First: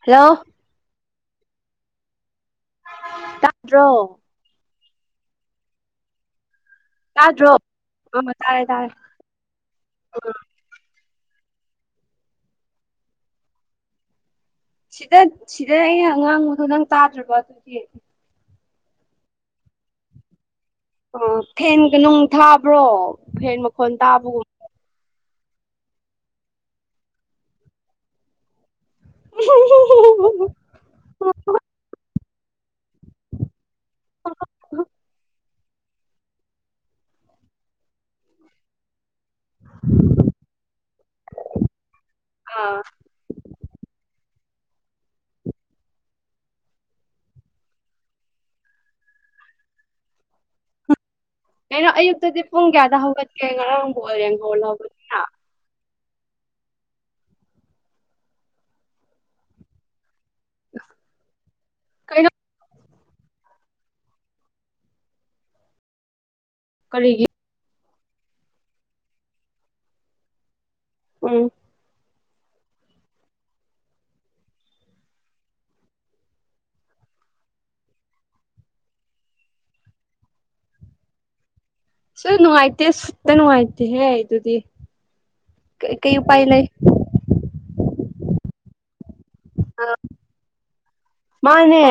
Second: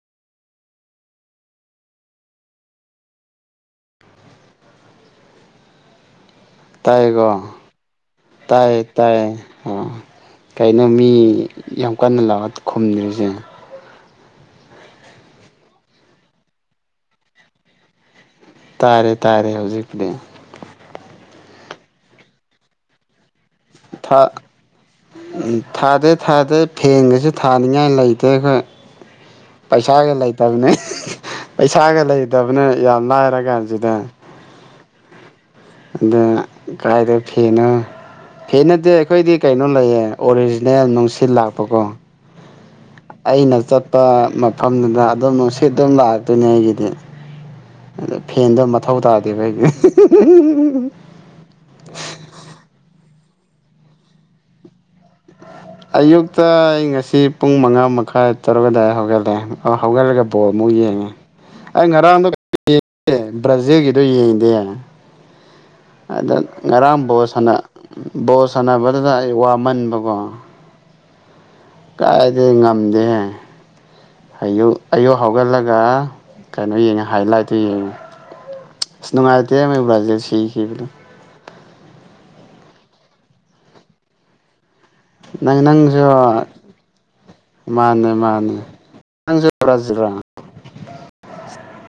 Hello. ꯇꯥꯗ꯭ꯔꯣ꯫ ꯇꯥꯏꯀ‌ꯣ ꯇꯥꯗ꯭ꯔꯣ ꯑꯥ ꯇꯥꯔꯦ ꯇꯥꯏꯌꯦ ꯇꯥꯔꯦ ꯇꯥꯏꯌꯦ ꯎꯝ꯫ ꯀꯩꯅꯣ ꯃꯤ ꯌꯥꯝ ꯀꯟꯅ ꯂꯥꯎꯔ ꯈꯨꯝꯗ꯭ꯔꯤꯁꯦ꯫ ꯁꯤꯗ ꯁꯤꯗ ꯑꯩꯅ ꯉꯥꯡꯕꯗꯣ ꯅꯪ ꯇꯥꯗ꯭ꯔꯕꯣ ꯑꯗꯨꯗꯤ꯫ ꯇꯥꯔꯦ ꯇꯥꯔꯦ ꯍꯧꯖꯤꯛꯄꯨꯗꯤ꯫ ꯑꯣ ꯐꯦꯟꯒ ꯅꯨꯡ ꯊꯥꯕ꯭ꯔꯣ ꯐꯦꯟ ꯃ꯫ ꯊꯥ ꯎꯝ ꯊꯥꯗꯦ ꯊꯥꯗꯦ ꯐꯦꯟꯒꯁꯨ ꯊꯥꯅꯤꯡꯉꯥꯏ ꯂꯩꯇꯦ ꯑꯩꯈꯣꯏ꯫ ꯄꯩꯁꯥꯒ ꯂꯩꯇꯕꯅꯦ꯫ ꯄꯩꯁꯥꯒ ꯂꯩꯇꯕꯅꯦ ꯌꯥꯝ ꯂꯥꯏꯔ ꯀꯥꯟꯁꯤꯗ꯫ ꯑꯗꯨꯅ ꯀꫪꯥꯏꯗꯩ ꯐꯦꯟꯅꯣ ꯐꯦꯟ ꯅꯠꯇꯦ꯫ ꯑꯩꯈꯣꯏꯗꯤ ꯀꯩꯅꯣ ꯂꯩꯌꯦ ꯑꯣꯔꯤꯖꯤꯅꯦꯜ ꯅꯨꯡꯁꯤꯠ ꯂꯥꯛꯄ ꯀꯣ꯫ ꯑꯥ꯫ ꯑꯩꯅ ꯆꯠꯄ ꯃꯐꯝꯗꯨꯗ ꯑꯗꯨꯝ ꯅꯨꯡꯁꯤꯠ ꯑꯗꯨꯝ ꯂꯥꯛꯇꯨꯏꯅꯦ ꯑꯩꯒꯤꯗꯤ꯫ ꯑꯗ ꯐꯦꯟꯗꯣ ꯃꯊꯧ ꯇꯥꯗꯦꯕ ꯑꯩꯒꯤ ꯀ‌ꯩꯅꯣ ꯑꯌꯨꯛꯇꯗꯤ ꯄꯨꯡ ꯀꯌꯥꯗ ꯍꯧꯒꯠꯀꯦ ꯉꯔꯥꯡꯕꯨ ꯑꯣꯏꯔꯦ ꯉꯧꯒꯦ ꯑꯌꯨꯛꯇ ꯑꯩ ꯉꯁꯤ ꯄꯨꯡ ꯃꯉꯥ ꯃꯈꯥꯏ ꯇꯔꯨꯛ ꯑꯗꯨꯗꯥꯋꯥꯏꯗ ꯍꯧꯒꯠꯂꯦ ꯍꯧꯒꯠꯂꯒ ꯕꯣꯜ ꯑꯃꯨꯛ ꯌꯦꯡꯉꯦ ꯑꯩ ꯉꯔꯥꯡꯗꯣ ꯀꯩꯅꯣ ꯕ꯭ꯔꯥꯖꯤꯜꯒꯤꯗꯣ ꯌꯦꯡꯗꯦ ꯑꯗ ꯉꯔꯥꯡ ꯕꯣꯜ ꯀꯔꯤꯒꯤ ꯁ ꯕꯣꯜ ꯁꯥꯟꯅꯕꯗꯨꯗ ꯑꯩ ꯋꯥꯃꯟꯕꯀꯣ ꯎꯝ ꯀꯥꯏꯗ‌ꯩ ꯉꯝꯗꯦ ꯑꯌꯨꯛ ꯑꯌꯨꯛ ꯍꯧꯒꯠꯂꯒ ꯀꯩꯅꯣ ꯌꯦꯡꯉꯦ ꯍꯥꯏꯂꯥꯏꯠꯇꯨ ꯌꯦꯡꯉ‌ꯦ ꯅꯨꯡꯉꯥꯏꯇ‌ꯦ ꯃ‌ꯣꯏ ꯕ꯭ꯔꯥꯖꯤꯜ ꯁꯤꯈꯤꯕꯗꯨ ꯁꯣ ꯅꯅꯨꯡꯥꯏꯇꯦ ꯁꯨꯠꯇ ꯅꯅꯨꯡꯥꯏꯇꯦ ꯍꯦ ꯏꯗꯨꯗꯤ ꯅꯪ ꯅꯪꯖꯨ ꯃꯥꯅ‌ꯦ ꯃꯥꯅ‌ꯦ ꯅꯪꯁꯨ ꯕ꯭ꯔꯥꯖꯤꯜꯂꯥ ꯃꯥꯅꯦ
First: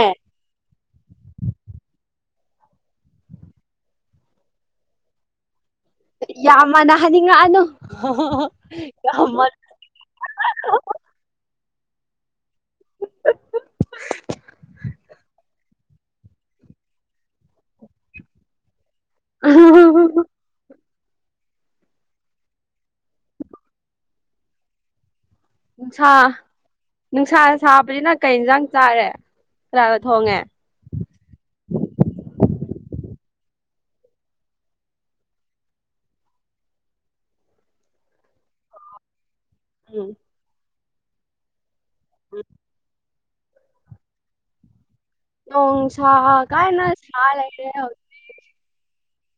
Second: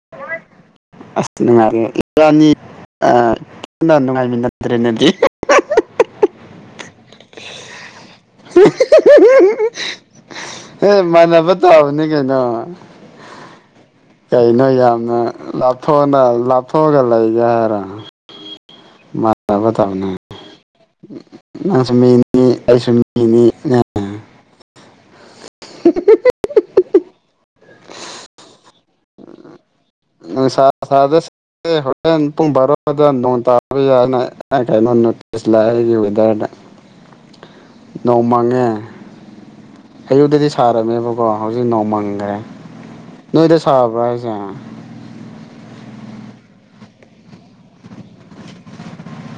ꯑꯁ ꯅꯨꯡꯉꯥꯏꯔꯦ ꯏꯕꯥꯅꯤ ꯀꯟꯅ ꯅꯨꯡꯉꯥꯏꯃꯤꯟꯅꯗ꯭ꯔꯦ ꯑꯗꯨꯗꯤ ꯌꯥꯝ ꯃꯥꯥꯟꯅꯍꯅꯤꯡꯉꯛꯑꯅꯨ ꯌꯥꯝꯃꯅ ꯃꯥꯅꯅꯕ ꯇꯕꯅꯤ ꯀꯩꯅꯣ ꯀꯩꯅꯣ ꯌꯥꯝꯅ ꯂꯥ ꯊꯨꯅ ꯂꯥꯞꯊꯣꯛꯑꯒ ꯂꯩꯒꯦ ꯍꯥꯏꯔꯣ ꯃꯥꯟꯅꯕ ꯇꯥꯕꯅꯦ ꯅꯪꯁꯨ ꯃꯤꯅꯤ ꯑꯩꯁꯨ ꯃꯤꯅꯤꯅꯦ ꯅꯨꯡꯁꯥ ꯅꯨꯡꯁꯥ ꯁꯥꯕꯁꯤꯅ ꯀꯩ ꯌꯦꯟꯁꯥꯡ ꯆꯥꯔꯦ ꯀꯅꯥꯒ ꯊꯣꯡꯉꯦ ꯑꯁꯥꯗꯁ ꯍꯣꯔꯦꯟ ꯄꯨꯡ ꯕꯥꯔꯣꯗ ꯅꯣꯡ ꯇꯥꯕ ꯌꯥꯏꯅ ꯀꯩꯅꯣ ꯅꯣꯇꯤꯁ ꯂꯥꯛ ꯑ ꯋꯤꯗꯔꯗ [inaudible] ꯅꯣꯡꯃꯪꯉꯦ ꯑꯌꯨꯛꯇꯗꯤ ꯁꯥꯔꯝꯃꯦꯕꯀꯣ ꯍꯧꯖꯤꯛ ꯅꯣꯡꯃꯪꯈ꯭ꯔꯦ ꯅꯣꯏꯗ ꯁꯥꯕ꯭ꯔ‌ꯣ ꯍꯥꯏꯁ‌ꯦ ꯑꯣꯡ ꯁꯥ ꯀꯥꯏꯅ ꯁꯥ ꯂꯩꯔ‌ꯦ [inaudible]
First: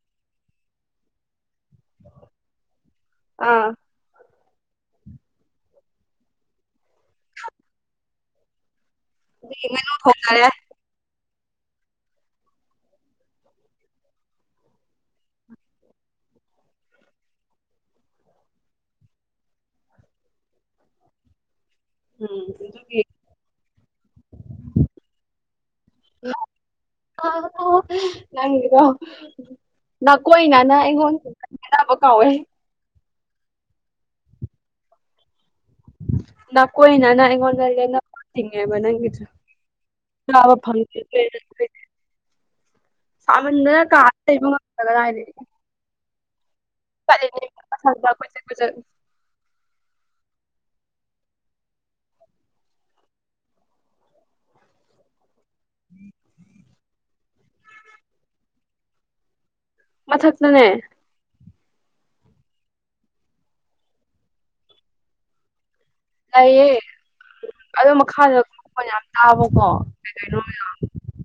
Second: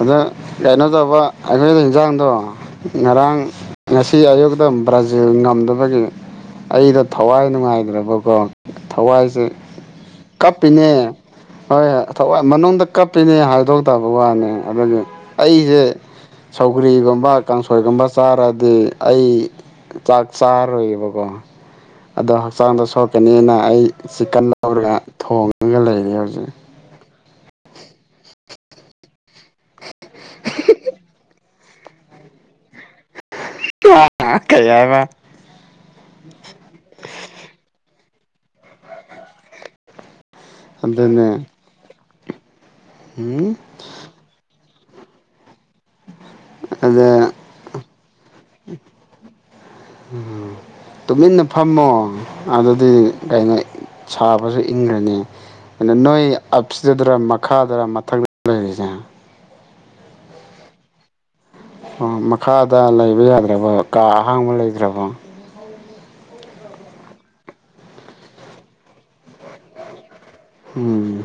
ꯑꯗ ꯀꯩꯅꯣ ꯇꯧꯕ ꯑꯩꯈꯣꯏꯗ ꯌꯦꯟꯖꯥꯡꯗꯣ ꯉꯔꯥꯡ ꯑꯥ ꯉꯁꯤ ꯑꯌꯨꯛꯇ ꯕ꯭ꯔꯥꯖꯤꯜ ꯉꯝꯗꯕꯒꯤ ꯑꯩꯗ ꯊꯋꯥꯏ ꯅꯨꯡꯉꯥꯏꯇ꯭ꯔꯕꯀꯣ ꯊꯋꯥꯢꯖꯦ ꯑꯗꯨꯒꯤ ꯉꯥꯅꯨ ꯊꯣꯡꯅꯔꯦ ꯀꯞ ꯀꯞꯄꯤꯅꯦ ꯍꯣꯏ ꯊꯋꯥꯏ ꯃꯅꯨꯡꯗ ꯀꯞꯄꯤꯅꯦ ꯍꯥꯏꯗꯣꯛꯇꯕ ꯋꯥꯅꯤ ꯑꯗꯨꯒ ꯑꯩꯁꯦ ꯁꯧꯒ꯭ꯔꯤꯒꯨꯝꯕ ꯀꯥꯡꯁꯣꯏꯒꯨꯝꯕ ꯆꯥꯔꯗꯤ ꯑꯩ ꯆꯥꯛ ꯆꯥꯔꯔꯣꯏꯌꯦꯕꯀꯣ ꯑꯗꯣ ꯎꯝ ꯍꯛꯆꯥꯡꯗ ꯁꯣꯛꯣꯔꯛꯀꯅꯦꯅ ꯑꯩ ꯆꯤꯀꯟ ꯂꯧꯔꯒ ꯊꯣꯡꯉꯒ ꯂꯩꯔꯦ ꯍꯧꯖꯤꯛ [unintelligible] ꯅꯪꯒꯤꯗꯣ ꯅꯥꯀꯣꯏ ꯅꯥꯅ ꯑꯩꯉꯣꯟꯗ ꯁꯤꯡꯅꯕ ꯀꯧꯋꯦ [unintelligible] ꯀꯩ ꯍꯥꯢꯕ ꯅꯥ ꯀꯣꯏꯅꯅꯥ ꯑꯩꯉꯣꯟꯗ ꯂꯦꯅꯕ ꯆꯤꯡꯉꯦꯕ ꯅꯪꯒꯤꯗꯣ ꯆꯥꯕ ꯑꯗꯨꯅꯦ [unintelligible] [unintelligible] ꯎꯝ ꯁꯥꯃꯟꯗꯅ ꯀꯥꯗ ꯂꯩꯕ ꯉꯝꯗꯦ ꯀꯔꯥꯢꯗꯒꯤ ꯑꯗ [unintelligible] ꯎꯝ ꯇꯨꯃꯤꯟꯅ ꯐꯝꯃꯣ ꯑꯗꯨꯗꯤ ꯀꯩꯅꯣ ꯁꯥꯕꯁꯨ ꯏꯡꯒ꯭ꯔꯅꯤ ꯑ ꯅꯣꯏ ꯑꯞꯇꯗꯔ ꯃꯈꯥꯗꯔ ꯃꯊꯛꯇꯔ ꯂꯩꯔꯤꯁꯦ ꯃꯊꯛꯇꯅꯦ ꯑꯣ ꯃꯈꯥꯗ ꯂꯩꯕ ꯌꯥꯗ꯭ꯔꯦꯕ ꯀꯥ ꯑꯍꯥꯡꯕ ꯂꯩꯇ꯭ꯔꯕꯣ ꯂꯩꯌꯦ ꯑꯗꯣ ꯃꯈꯥꯗ ꯃꯈꯣꯟ ꯌꯥꯝ ꯇꯥꯕꯀꯣ ꯀꯩ ꯀꯩꯅꯣ ꯎꯝ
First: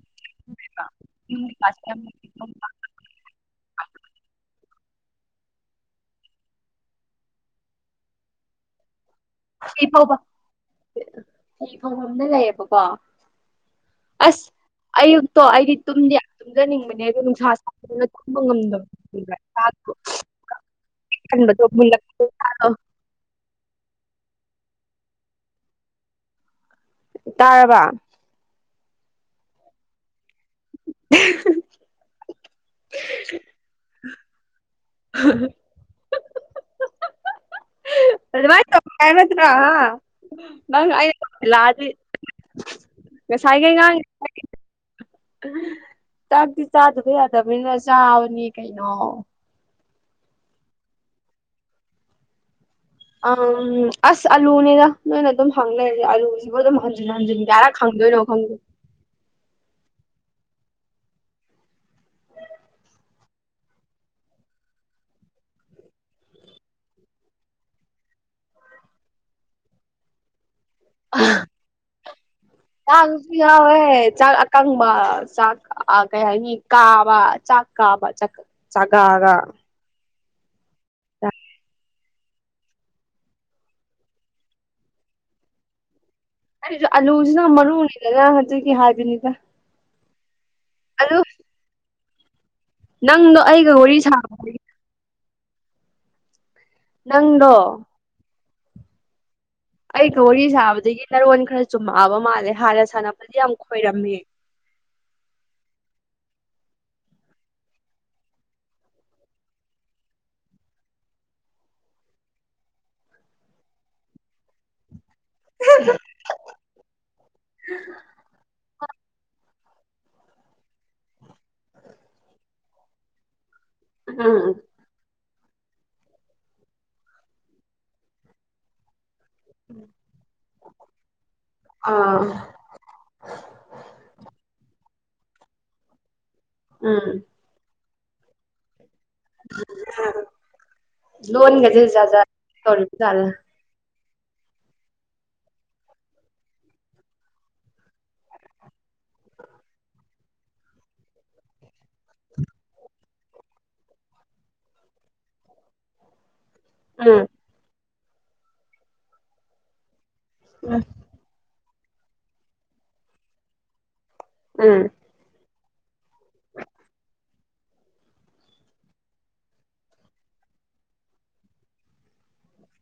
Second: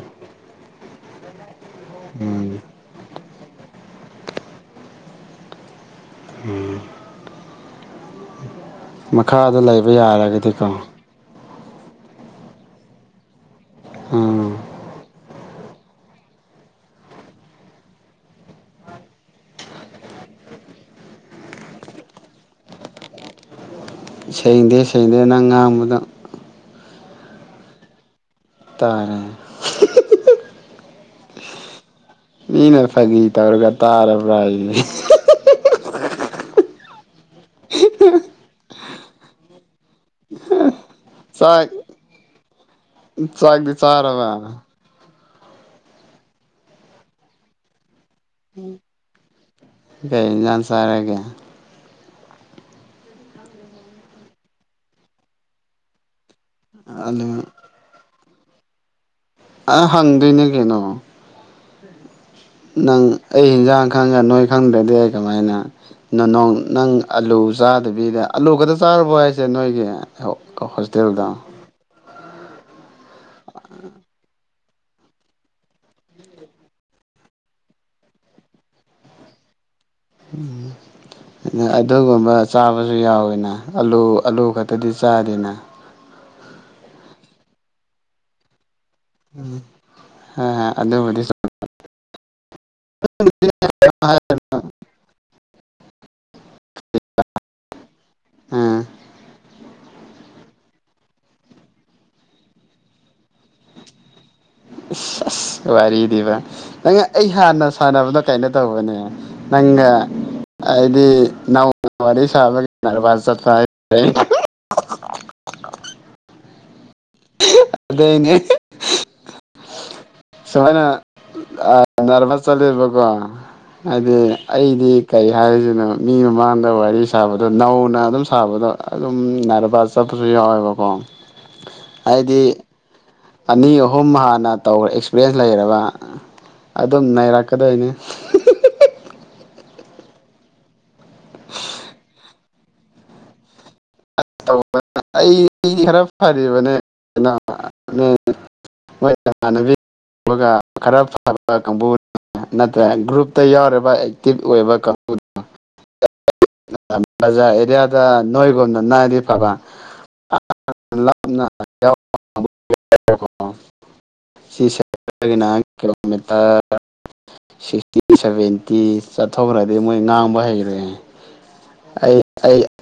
[unintelligible] ꯎꯝ ꯃꯈꯥꯗ ꯁꯤ ꯂꯩꯕ ꯐꯥꯎꯕ ꯌꯥꯔꯒꯗꯤꯀꯣ ꯐꯤ ꯐꯪꯕꯝꯅ ꯂꯩꯌꯦꯕꯀꯣ ꯑꯁ ꯎꯝ ꯑꯌꯨꯛꯇꯣ ꯑꯩꯗꯤ ꯇꯨꯝꯗꯤ ꯌꯥꯝ ꯇꯨꯝꯖꯅꯤꯡꯕꯅꯦ ꯑꯗꯨ ꯅꯨꯡꯁꯥ ꯁꯥꯕꯗꯨꯅ ꯇꯨꯝꯕ ꯉꯝꯗꯕ [unintelligible] ꯁꯦꯡꯗꯦ ꯁꯦꯡꯗꯦ ꯅꯪ ꯉꯥꯡꯕꯗꯣ ꯇꯥꯔꯕ ꯇꯥꯔꯦ [inaudible] [unintelligible] ꯃꯤꯅ ꯐꯥꯒꯤ ꯇꯧꯔꯒ ꯇꯥꯔꯕ꯭ꯔꯥ ꯍꯥꯏꯌꯦ [unintelligible] ꯑꯗꯨꯃꯥꯢ ꯇꯧꯒꯦ ꯍꯥꯢꯕ ꯅꯠꯇ꯭ꯔꯥ ꯍꯥ ꯅꯪ ꯑꯩ ꯆꯥꯛ ꯂꯥꯛꯑꯗꯤ ꯆꯥꯛꯇꯤ ꯉꯁꯥꯏꯈꯩ ꯉꯥꯡ ꯆꯥꯔꯕ [unintelligible] ꯆꯥꯛꯇꯤ ꯆꯥꯗꯕ ꯌꯥꯗꯕꯅꯤꯅ ꯆꯥꯕꯅꯤ ꯀꯩꯅꯣ ꯀꯩ ꯏꯟꯖꯥꯡ ꯆꯥꯔꯒꯦ ꯎꯝ ꯑꯁ ꯑꯥꯂꯨꯅꯤꯅ ꯅꯣꯏꯅ ꯑꯗꯨꯝ ꯍꯪ ꯂꯩꯔꯁꯦ ꯑꯂꯨꯁꯤꯕꯨ ꯑꯗꯨꯝ ꯍꯟꯖꯤꯟ ꯑꯗꯨ ꯍꯟꯖꯤꯟ ꯀꯌꯥꯔꯛ ꯍꯪꯗꯣꯏꯅꯣ ꯈꯪꯗꯦ ꯑ ꯍꯪꯗꯣꯢꯅꯦ ꯀꯩꯅꯣ ꯅꯪ ꯑꯩ ꯍꯦꯟꯖꯥꯡ ꯈꯪꯉ ꯅꯣꯏ ꯈꯪꯗ꯭ꯔꯗꯤ ꯑꯩ ꯀꯃꯥꯏꯅ ꯅ ꯅꯣꯡ ꯅꯪ ꯑꯂꯨ ꯆꯥꯗꯕꯤꯗ ꯑꯥꯂꯨ ꯈꯛꯇ ꯆꯥꯔꯕꯣ ꯍꯥꯏꯁꯦ ꯅꯣꯏꯒꯤ ꯍꯣꯁꯇꯦꯜꯗꯣ ꯆꯥꯛꯁꯨ ꯌꯥꯎꯋꯦ ꯆꯥꯛ ꯀꯪꯕ ꯆꯥꯛ ꯀꯩ ꯍꯥꯏꯅꯤ ꯀꯥꯕ ꯆꯥꯛ ꯀꯥꯕ ꯆꯥꯛ ꯆꯒꯥꯒ ꯅꯣꯢ ꯑ ꯑꯗꯨꯒꯨꯝꯕ ꯆꯥꯕꯁꯨ ꯌꯥꯎꯋꯤꯅ ꯑꯂꯨ ꯑꯂꯨ ꯈꯛꯇꯗꯤ ꯆꯥꯗꯦꯅ ꯑꯩꯁꯨ ꯑꯥꯂꯨꯁꯤꯅ ꯃꯔꯨꯅꯤꯗꯅ ꯍꯥꯏꯕꯅꯤ ꯎꯝ ꯍꯥ ꯑꯗꯨꯕꯨꯗꯤ ꯆꯨꯝ ꯅꯪꯗꯣ ꯑꯩꯒ ꯋꯥꯔꯤ ꯁꯥꯕꯅꯦ ꯅꯪꯗꯣ ꯎꯝ ꯑꯩꯒ ꯋꯥꯔꯤ ꯁꯥꯕꯗꯒꯤ ꯅꯔꯣꯟ ꯈꯔ ꯆꯨꯝꯃꯛꯑꯕ ꯃꯥꯜꯂꯦ ꯍꯥꯟꯅ ꯁꯥꯟꯅꯕꯗꯤ ꯌꯥꯝ ꯈꯣꯏꯔꯝꯃꯤ ꯑ ꯑ ꯋꯥꯔꯤꯗꯤꯕ ꯅꯪ ꯑꯩ ꯍꯥꯟꯅ ꯁꯥꯟꯅꯕꯅꯣ ꯀꯥꯏꯩꯅꯣ ꯇꯧꯕꯅꯦ ꯅꯪꯅ ꯑꯩꯗꯤ ꯅꯧꯅ ꯋꯥꯔꯤ ꯁꯥꯕꯒꯤꯕꯥ ꯆꯠꯄ ꯍꯥꯏꯦ ꯑꯗꯨꯗꯅꯦ [inaudible] ꯁꯨꯃꯥꯏꯅ ꯅꯥꯔꯃ ꯆꯠꯂꯦꯕꯀꯣ ꯍꯥꯏꯗꯤ ꯎꯝ ꯑꯩꯗꯤ ꯀꯔꯤ ꯍꯥꯏꯔꯤꯁꯤꯅꯣ ꯃꯤ ꯃꯃꯥꯡꯗ ꯋꯥꯔꯤ ꯁꯥꯕꯗꯣ ꯅꯧꯅ ꯑꯗꯨꯝ ꯁꯥꯕꯗꯣ ꯑꯗꯨꯝ ꯅꯥꯏꯕꯥ ꯆꯠꯄꯁꯨ ꯌꯥꯎꯋꯦꯕꯀꯣ ꯑꯥ ꯍꯥꯏꯗꯤ ꯑꯅꯤ ꯑꯍꯨꯝ ꯍꯥꯟꯅ ꯇꯧꯈ꯭ꯔꯦ ꯑꯦꯛꯁꯄꯤꯔꯤꯟꯁ ꯂꯩꯔꯕ ꯑꯗꯨꯝ ꯎꯝ ꯅꯔꯛꯀꯗꯣꯏꯅꯤ ꯂꯣꯟꯣꯟꯒꯦꯗꯖꯧ ꯆꯂ ꯑꯩ ꯈꯔ ꯐꯔꯤꯕꯅꯦ ꯏꯃꯥꯟꯅꯕꯤ ꯈꯔ ꯐꯕ ꯀꯥꯡꯕꯨ ꯅꯠꯇ꯭ꯔ ꯒ꯭ꯔꯨꯞꯇ ꯌꯥꯎꯔꯤꯕ ꯑꯦꯛꯇꯤꯚ ꯑꯣꯏꯕ ꯀꯥꯡ ꯎꯝ ꯕꯖꯥꯔ ꯑꯦꯔꯤꯌꯥꯗ ꯅꯣꯏꯒꯨꯝꯅ ꯅꯥꯏꯗꯤ ꯐꯕ ꯎꯝ ꯁꯤ ꯁ ꯎꯝ [unintelligible] ꯀꯂꯣꯃꯤꯇꯔ ꯁꯤꯛꯁꯇꯤ ꯁꯚꯦꯟꯇꯤ ꯆꯠꯊꯣꯛꯈ꯭ꯔꯗꯤ ꯃꯣꯏ ꯉꯥꯡꯕ ꯍꯩꯈ꯭ꯔꯦ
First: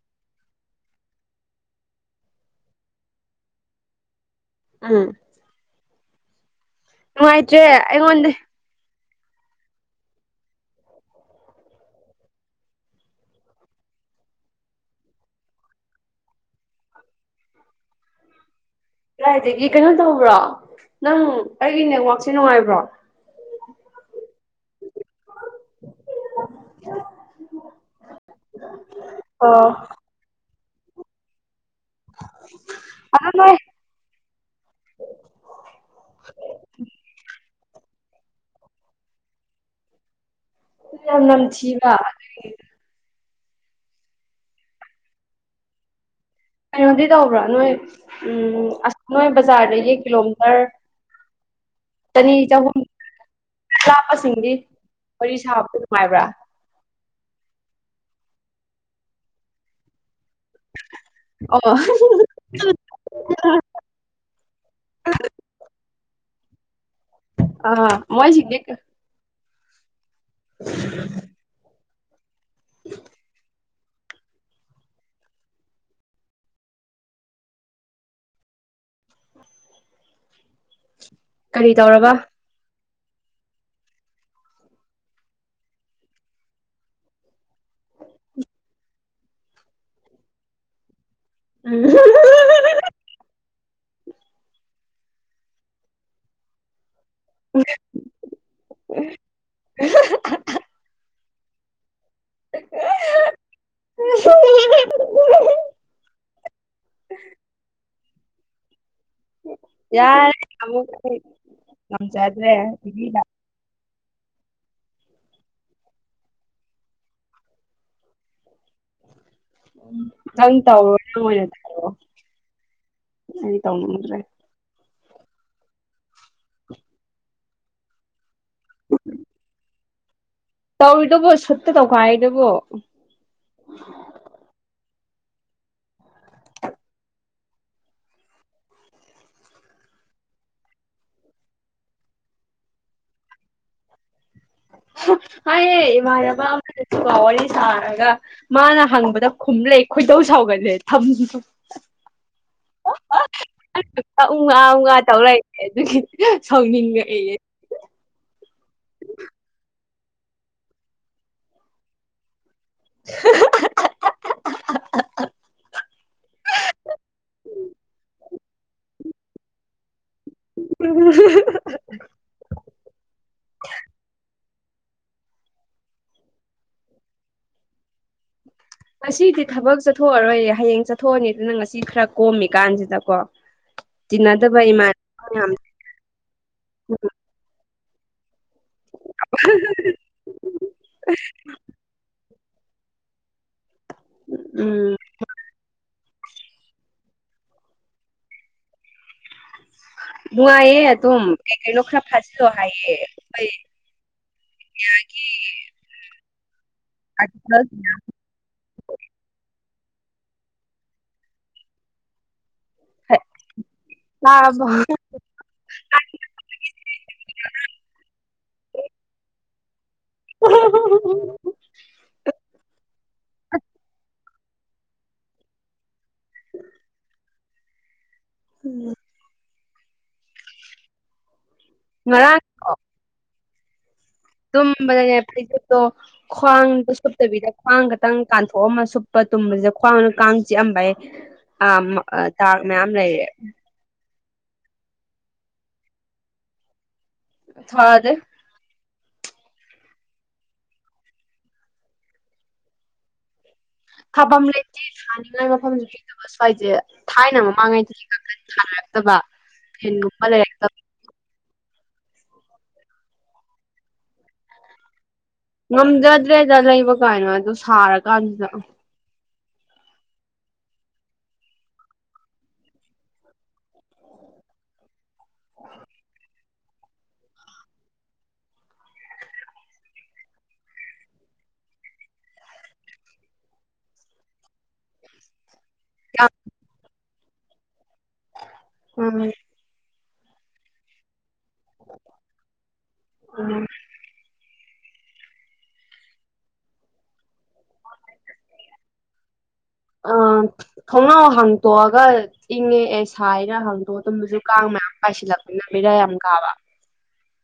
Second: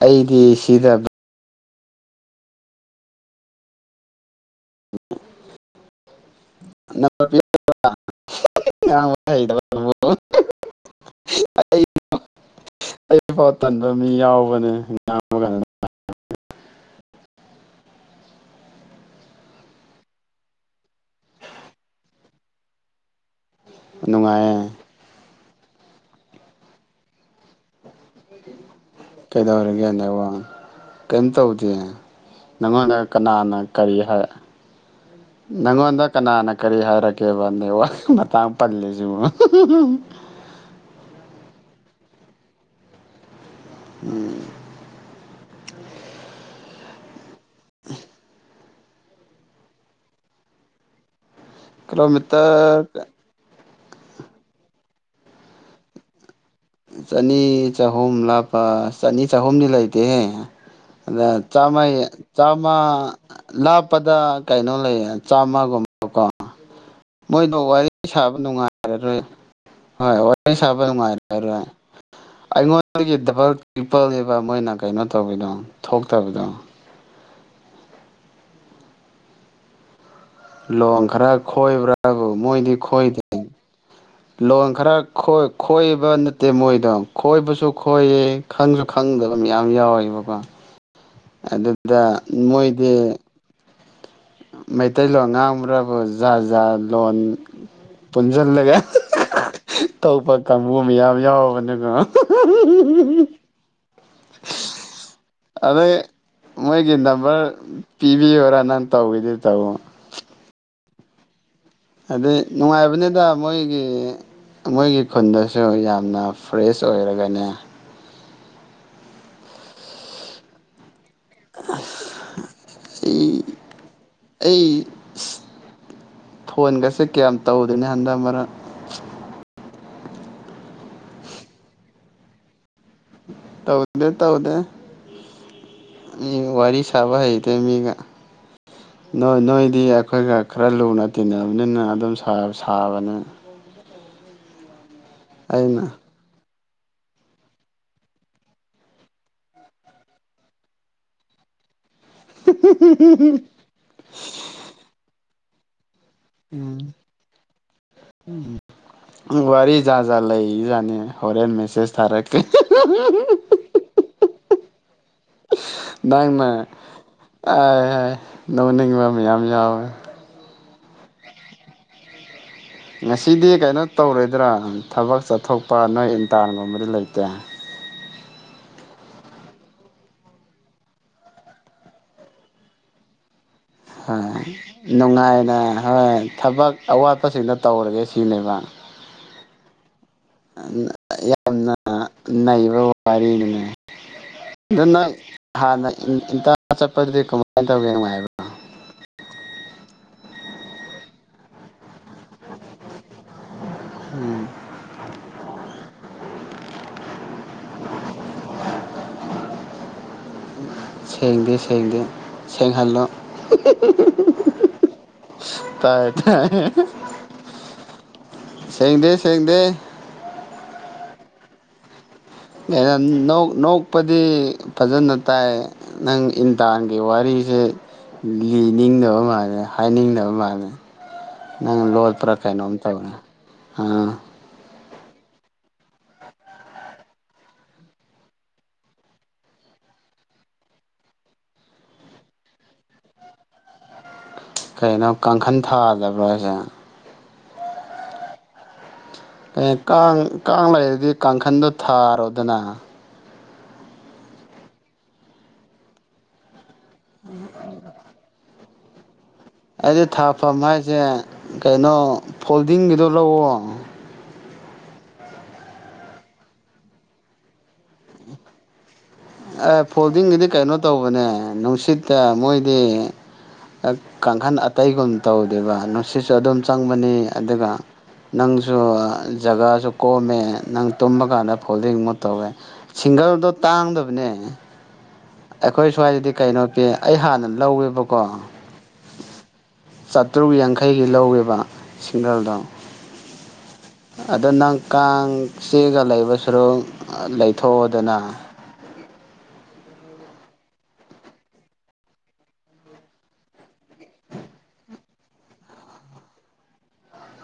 ꯑꯩꯗꯤ ꯁꯤꯗ ꯎꯝ ꯗ [inaudible] ꯅꯨꯡꯉꯥꯏꯇ꯭ꯔꯦ ꯑꯩꯉꯣꯟꯗ [unintelligible] ꯑꯩ ꯄꯥꯎ ꯇꯟꯕ ꯃꯤ ꯌꯥꯎꯕꯅꯦ ꯉ [unintelligible] ꯀꯥꯏꯗꯒꯤ ꯀꯩꯅꯣ ꯇꯧꯕ꯭ꯔꯣ ꯅꯪ ꯑꯩꯒꯤ ꯅꯦꯠꯋꯥꯛꯁꯦ ꯅꯨꯡꯉꯥꯏꯕ꯭ꯔꯣ ꯅꯨꯡꯉꯥꯏꯌꯦ ꯎꯝ [unintelligible] [inaudible] ꯑꯣ ꯅꯦꯠꯋꯥꯔꯛ ꯀꯩꯝ ꯇꯧꯗꯦ ꯅꯪꯉꯣꯟꯗ ꯀꯅꯥꯅ ꯀꯔꯤ ꯍꯥꯏ ꯑꯣ ꯅꯪꯉꯣꯟꯗ ꯀꯅꯥꯅ ꯀꯔꯤ ꯍꯥꯏꯔꯛꯀꯦꯕ ꯅꯦꯠ ꯋꯥꯥꯔꯛꯀꯤ ꯃꯇꯥꯡ ꯄꯜꯂꯤꯁꯤꯕꯣ ꯌꯥꯝ ꯅꯝꯊꯤꯕ ꯑꯗꯨꯗꯒꯤ ꯎꯝ ꯀꯩꯅꯣꯗꯤ ꯇꯧꯕ꯭ꯔꯥ ꯅꯣꯏ ꯎꯝ ꯑꯁ ꯅꯣꯏ ꯕꯖꯥꯔꯗꯗꯒꯤ ꯀꯤꯂꯣꯃꯤꯇꯔ ꯆꯅꯤ ꯆꯍꯨꯝ ꯀꯤꯂꯣꯃꯤꯇꯔ ꯂꯥꯞꯄꯁꯤꯡꯗꯤ ꯋꯥꯔꯤ ꯁꯥꯕꯗ ꯅꯨꯡꯉꯥꯏꯕ꯭ꯔꯥ ꯆꯅꯤ ꯆꯍꯨꯝ ꯂꯥꯞꯄ ꯆꯅꯤ ꯆꯍꯨꯝꯗꯤ ꯂꯩꯇꯦꯍꯦ ꯑꯗ ꯑꯣ ꯆꯥꯃꯥꯏ ꯆꯥꯝꯃ ꯂꯥꯞꯄꯗ ꯀꯩꯅꯣ ꯂꯩꯌꯦ ꯆꯥꯝꯃꯒꯨꯝꯕ ꯃꯣꯏꯗꯣ ꯋꯥꯔꯤ ꯑꯥ ꯁꯥꯕ ꯃꯣꯏꯁꯤꯡꯗꯤ ꯅꯨꯡꯉꯥꯏꯔꯔꯣꯏ ꯍꯣꯏ ꯋꯥꯔꯤ ꯁꯥꯕ ꯅꯨꯡꯉꯥꯏꯔꯔꯣꯏ ꯑꯩꯉꯣꯟꯗꯒꯤ ꯗꯕꯜ ꯇꯔꯤꯄ ꯅꯦꯕ ꯃꯣꯏꯅ ꯀꯩꯅꯣ ꯇꯧꯕꯗꯣ ꯊꯣꯛꯇꯕꯗꯣ ꯂꯣꯟ ꯈꯔ ꯈꯣꯏꯕ꯭ꯔꯥꯕꯨ ꯃꯣꯏꯗꯤ ꯈꯣꯏꯗꯦ ꯎꯝ ꯂꯣꯟ ꯈꯔ ꯈꯣꯏꯕ ꯅꯠꯇꯦ ꯃꯣꯏꯗꯣ ꯈꯣꯏꯕꯁꯨ ꯈꯣꯏꯌꯦ ꯈꯪꯁꯨ ꯈꯪꯗꯕ ꯃꯌꯥꯝ ꯌꯥꯎꯋꯦꯕꯀꯣ ꯎꯝ ꯑꯗꯨꯗ ꯃꯣꯏꯗꯤ ꯃꯩꯇꯩꯂꯣꯟ ꯉꯥꯡꯕ꯭ꯔꯕꯨ ꯖꯥ ꯖꯥ ꯂꯣꯟ ꯎꯝ ꯄꯨꯟꯁꯤꯜꯂꯒ ꯊꯣꯛꯄ ꯀꯥꯡꯕꯨ ꯃꯌꯥꯝ ꯌꯥꯎꯕꯅꯤ ꯍꯣ ꯍꯣ ꯍꯣ ꯎꯝ ꯑꯗꯩ ꯃꯣꯏꯒꯤ ꯅꯝꯕꯔ ꯄꯤꯕꯤꯌꯨꯔ ꯅꯪ ꯇꯧꯒꯦꯗꯤ ꯇꯧ ꯌꯥꯔꯅꯤ ꯑꯃꯨꯛ ꯑꯩ ꯑꯗꯩ ꯉꯝꯖꯗ꯭ꯔꯦ ꯅꯨꯡꯉꯥꯏꯕꯅꯤꯗ ꯃꯣꯏꯒꯤ ꯃꯣꯏꯒꯤ ꯈꯨꯟꯗꯁꯨ ꯌꯥꯝꯅ ꯐ꯭ꯔꯦꯁ ꯑꯣꯏꯔꯒꯅꯦ ꯅꯪ ꯇꯧꯋꯣ ꯅꯪ ꯑꯣꯏꯅ ꯇꯧ ꯑꯩ ꯑꯩꯗꯤ ꯇꯧꯅꯤꯡꯗ꯭ꯔꯦ ꯑꯩ ꯐꯣꯟꯒꯁꯦ ꯀꯌꯥꯝ ꯇꯧꯗꯦꯅꯦ ꯍꯟꯗꯛ ꯃꯔꯛ ꯇꯧꯔꯤꯗꯨꯕꯣ ꯁꯨꯠꯇ ꯇꯧꯈꯥꯏꯔꯤꯗꯨꯕꯣ ꯇꯧꯗꯦ ꯇꯧꯗꯦ ꯑꯩ ꯋꯥꯔꯤ ꯁꯥꯕ ꯍꯩꯇꯦ ꯃꯤꯒ ꯅꯣꯏ ꯅꯣꯏꯗꯤ ꯑꯩꯈꯣꯏꯒ ꯈꯔ ꯂꯨꯅ ꯇꯤꯟꯅꯕꯅꯤꯅ ꯑꯗꯨꯝ ꯁꯥꯕꯅꯤ ꯍꯥꯏꯌꯦ ꯑꯩꯅ ꯏꯃꯥꯟꯅꯕ ꯀꯣꯜ ꯋꯥꯔꯤ ꯁꯥꯔꯒ ꯃꯥꯅ ꯍꯪꯕꯗ ꯈꯨꯝꯂ ꯈꯣꯏꯗꯧ ꯁꯥꯎꯒꯠꯂꯦ ꯊꯝꯕ ꯎꯝ ꯍꯨꯝ ꯍꯨꯝ ꯎꯟ ꯑꯥ ꯎꯟ ꯑꯥ ꯇꯧꯔꯛ ꯂꯩ ꯑꯗꯨꯒꯤ ꯁꯥꯎꯅꯤꯡꯉꯛꯑꯦꯌꯦ ꯎꯝ ꯋꯥꯔꯤ ꯖꯥꯠ ꯖꯥꯠ ꯂꯩꯖꯥꯅꯤ ꯍꯣꯔꯦꯟ ꯃꯦꯁꯦꯁ ꯊꯥꯔꯛꯀꯦ ꯅꯪꯅ ꯑ ꯍꯥꯏ ꯅꯣꯛ ꯅꯤꯡꯕ ꯃꯌꯥꯝ ꯌꯥꯎꯋꯦ ꯎꯝ ꯉꯁꯤꯗꯤ ꯀꯩꯅꯣ ꯇꯧꯔꯣꯏꯗ꯭ꯔꯥ ꯊꯕꯛ ꯆꯠꯊꯣꯛꯄ ꯅꯣꯏ ꯏꯟꯇꯔꯒꯨꯝꯕꯗꯤ ꯂꯩꯇꯦ? ꯉꯁꯤꯗꯤ ꯊꯕꯛ ꯆꯠꯊꯣꯛꯑꯔꯣꯏꯌꯦ ꯍꯌꯦꯡ ꯆꯠꯊꯣꯛꯑꯅꯤ ꯑꯗꯨꯅ ꯉꯁꯤ ꯈꯔ ꯀꯣꯝꯃꯤꯀꯥꯟꯁꯤꯗꯀꯣ? [inaudible] ꯍꯣꯏ ꯏꯃꯥꯟ ꯃꯌꯥꯝ ꯅꯨꯡꯉꯥꯏꯅ ꯍꯣꯏ ꯊꯕꯛ ꯑꯋꯥꯠꯄꯁꯤꯡꯗꯣ ꯇꯧꯔꯒꯦ ꯁꯤꯅꯦꯕ? [unintelligible] ꯌꯥꯝꯅ ꯅꯩꯕ ꯋꯥ-ꯋꯥꯔꯤꯅꯤ꯫ ꯑꯗꯨ ꯎꯝ ꯅꯪ ꯍꯥꯟꯅ [unintelligible] ꯆꯠꯄꯗꯨꯗꯤ ꯀꯃꯥꯏꯅ ꯇꯧꯒꯦ ꯅꯨꯡꯉꯥꯏꯕ ꯅꯨꯡꯉꯥꯏꯌꯦ ꯑꯗꯨꯝ ꯀꯩ-ꯀꯩꯅꯣ ꯈꯔ ꯐꯥꯖꯤꯂꯣ ꯍꯥꯏꯌꯦ ꯑꯩꯈꯣꯏ ꯎꯝ [inaudible] ꯁꯦꯡꯗꯦ-ꯁꯦꯡꯗꯦ ꯁꯦꯡꯍꯜꯂꯣ꯫ ꯇꯥꯔꯕꯣ꯫ ꯇꯥꯏꯌꯦ ꯇꯥꯏ ꯁꯦꯡꯗꯦ ꯁꯦꯡꯗꯦ꯫ [unintelligible] [unintelligible] ꯅꯣꯛꯄꯗꯤ ꯐꯖꯅ ꯇꯥꯏ ꯅꯪ ꯏꯟꯇꯔꯒꯤ ꯋꯥꯔꯤꯁꯦ ꯂꯤꯅꯤꯡꯗꯕ ꯃꯥꯜꯂꯦ꯫ ꯍꯥꯏꯅꯤꯡꯗꯕ ꯃꯥꯜꯂꯦ ꯅꯪ ꯂꯣꯠꯄ꯭ꯔꯥ ꯉꯔꯥꯡꯗꯣ ꯀꯩꯅꯣꯝ ꯇꯧꯔꯦ ꯍꯥ? ꯇꯨꯝꯕꯗꯅꯦ ꯐꯩꯖꯨꯞꯇꯣ ꯈ꯭ꯋꯥꯡꯗꯣ ꯁꯨꯞꯇꯕꯤꯗ ꯈ꯭ꯋꯥꯡ ꯈꯛꯇꯪ ꯀꯥꯟꯊꯣꯛꯑꯃ ꯁꯨꯞꯄ ꯇꯨꯝꯕꯁꯤꯗ ꯈ꯭ꯋꯥꯡꯗ ꯀꯥꯡ ꯆꯤꯛꯑꯝꯕꯩ ꯑ-ꯃ ꯗꯥꯛ ꯂꯩꯔꯦ꯫ ꯀꯩꯅꯣ ꯀꯥꯡꯈꯟ ꯊꯥꯗꯕ꯭ꯔꯣ ꯍꯥꯏꯁꯦ? [unintelligible] [unintelligible] ꯀꯥꯡ-ꯀꯥꯡ ꯂꯩꯔꯗꯤ ꯀꯥꯡꯈꯟꯗꯣ ꯊꯥꯔꯣꯗꯅ꯫ ꯊꯥꯐꯝ ꯂꯩꯇꯦ ꯊꯥꯅꯤꯡꯉꯥꯏ ꯃꯐꯝꯁꯨ ꯂꯩꯇꯕ ꯁ꯭ꯋꯥꯏꯁꯦ ꯊꯥꯏꯅ ꯃꯃꯥꯡꯉꯩꯗꯒꯤ ꯀꯥꯡꯈꯜ ꯊꯔꯛ ꯑꯩꯗꯤ ꯊꯥꯐꯝ ꯍꯥꯏꯁꯦ ꯀꯩꯅꯣ ꯐꯣꯜꯗꯤꯡꯒꯤꯗꯣ ꯂꯧꯑꯣ꯫ ꯉꯝꯖꯗ꯭ꯔꯦꯗ ꯂꯩꯕ ꯀꯥꯏꯅ ꯑꯗꯨ ꯁꯥꯔ ꯀꯥꯟꯁꯤꯗ꯫ ꯑ ꯐꯣꯜꯗꯤꯡꯒꯤꯗꯤ ꯀꯩꯅꯣ ꯇꯧꯕꯅꯦ ꯅꯨꯡꯁꯤꯠꯇ ꯃꯣꯏꯗꯤ ꯀꯥꯡꯈꯟ ꯑꯇꯩꯒꯨꯝ ꯇꯧꯗꯦꯕ ꯅꯨꯡꯁꯤꯠꯁꯨ ꯑꯗꯨꯝ ꯆꯪꯕꯅꯤ ꯑꯗꯨꯒ ꯅꯪꯁꯨ ꯖꯒꯥꯁꯨ ꯀꯣꯝꯃꯦ ꯅꯪ ꯇꯨꯝꯕ ꯀꯥꯟꯗ ꯐꯣꯜꯗꯤꯡꯃꯨꯛ ꯇꯧꯋꯦ ꯁꯤꯡꯒꯜꯗꯣ ꯇꯥꯡꯗꯕꯅꯦ ꯑꯩꯈꯣꯏ ꯁ꯭ꯋꯥꯏꯗꯗꯤ ꯌꯥꯝ ꯀꯩꯅꯣ ꯄꯤ ꯑꯩ ꯍꯥꯟꯅ ꯂꯧꯋꯦꯕꯀꯣ ꯎꯝ ꯆꯥꯇ꯭ꯔꯨꯛ ꯌꯥꯡꯈꯩꯒꯤ ꯂꯧꯋꯦꯕ ꯁꯤꯡꯒꯜꯗꯣ ꯎꯝ ꯑꯗꯨ ꯅꯪ ꯀꯥꯡ ꯆꯤꯛꯑꯒ ꯂꯩꯕ ꯁꯔꯨꯛ ꯂꯩꯊꯣꯛꯑꯣꯗꯅ ꯑ ꯊꯣꯛꯅꯥꯎ ꯍꯥꯡꯇꯣꯛꯑꯒ ꯏꯪꯉꯦ ꯑꯦ ꯁꯥꯏꯔ ꯍꯪꯗꯣꯛꯑ ꯇꯨꯝꯕꯁꯨ ꯀꯥꯡ ꯃꯌꯥꯝ ꯄꯥꯏꯁꯤꯜꯂꯛꯄꯅꯤꯅ ꯕꯤꯔꯥ ꯌꯥꯝ ꯀꯥꯕ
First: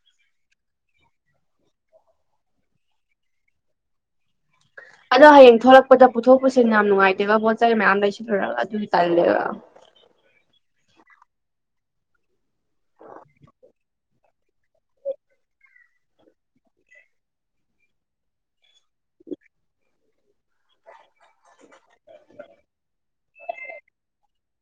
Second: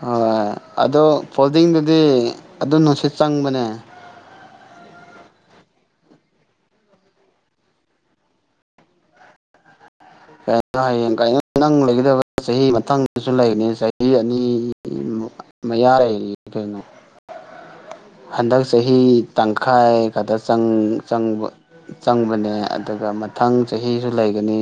ꯍꯣꯏ ꯑꯗꯣ ꯐꯣꯜꯗꯤꯡꯗꯨꯗꯤ ꯑꯗꯨꯝ ꯅꯨꯡꯁꯤꯠ ꯆꯪꯕꯅꯦ ꯑꯗꯣ ꯍꯌꯦꯡ ꯊꯣꯛꯂꯛꯄꯗ ꯄꯨꯊꯣꯛ ꯄꯨꯁꯤꯟ ꯌꯥꯝ ꯅꯨꯡꯉꯥꯏꯇꯦꯕ ꯄꯣꯠ ꯆꯩ ꯃꯌꯥꯝ ꯂꯩꯁꯤꯜꯂꯨꯔꯒ ꯑꯗꯨꯒꯤ ꯇꯜꯂꯦꯕ ꯀꯩꯅꯣ ꯍꯌꯦꯡ ꯀꯥꯏꯅꯣ ꯅꯪ ꯂꯩꯒꯗꯕ ꯆꯍꯤ ꯃꯊꯪꯗꯁꯨ ꯂꯩꯒꯅꯤ ꯆꯍꯤ ꯑꯅꯤꯃꯨꯛ ꯃꯌꯥ ꯂꯩꯔꯤ ꯀꯩꯅꯣ ꯍꯟꯗꯛ ꯆꯍꯤ ꯇꯪꯈꯥꯏ ꯈꯛꯇꯪ ꯆꯪꯆꯪꯕ ꯆꯪꯕꯅꯦ ꯑꯗꯨꯒ ꯃꯊꯪ ꯆꯍꯤꯁꯨ ꯂꯩꯒꯅꯤ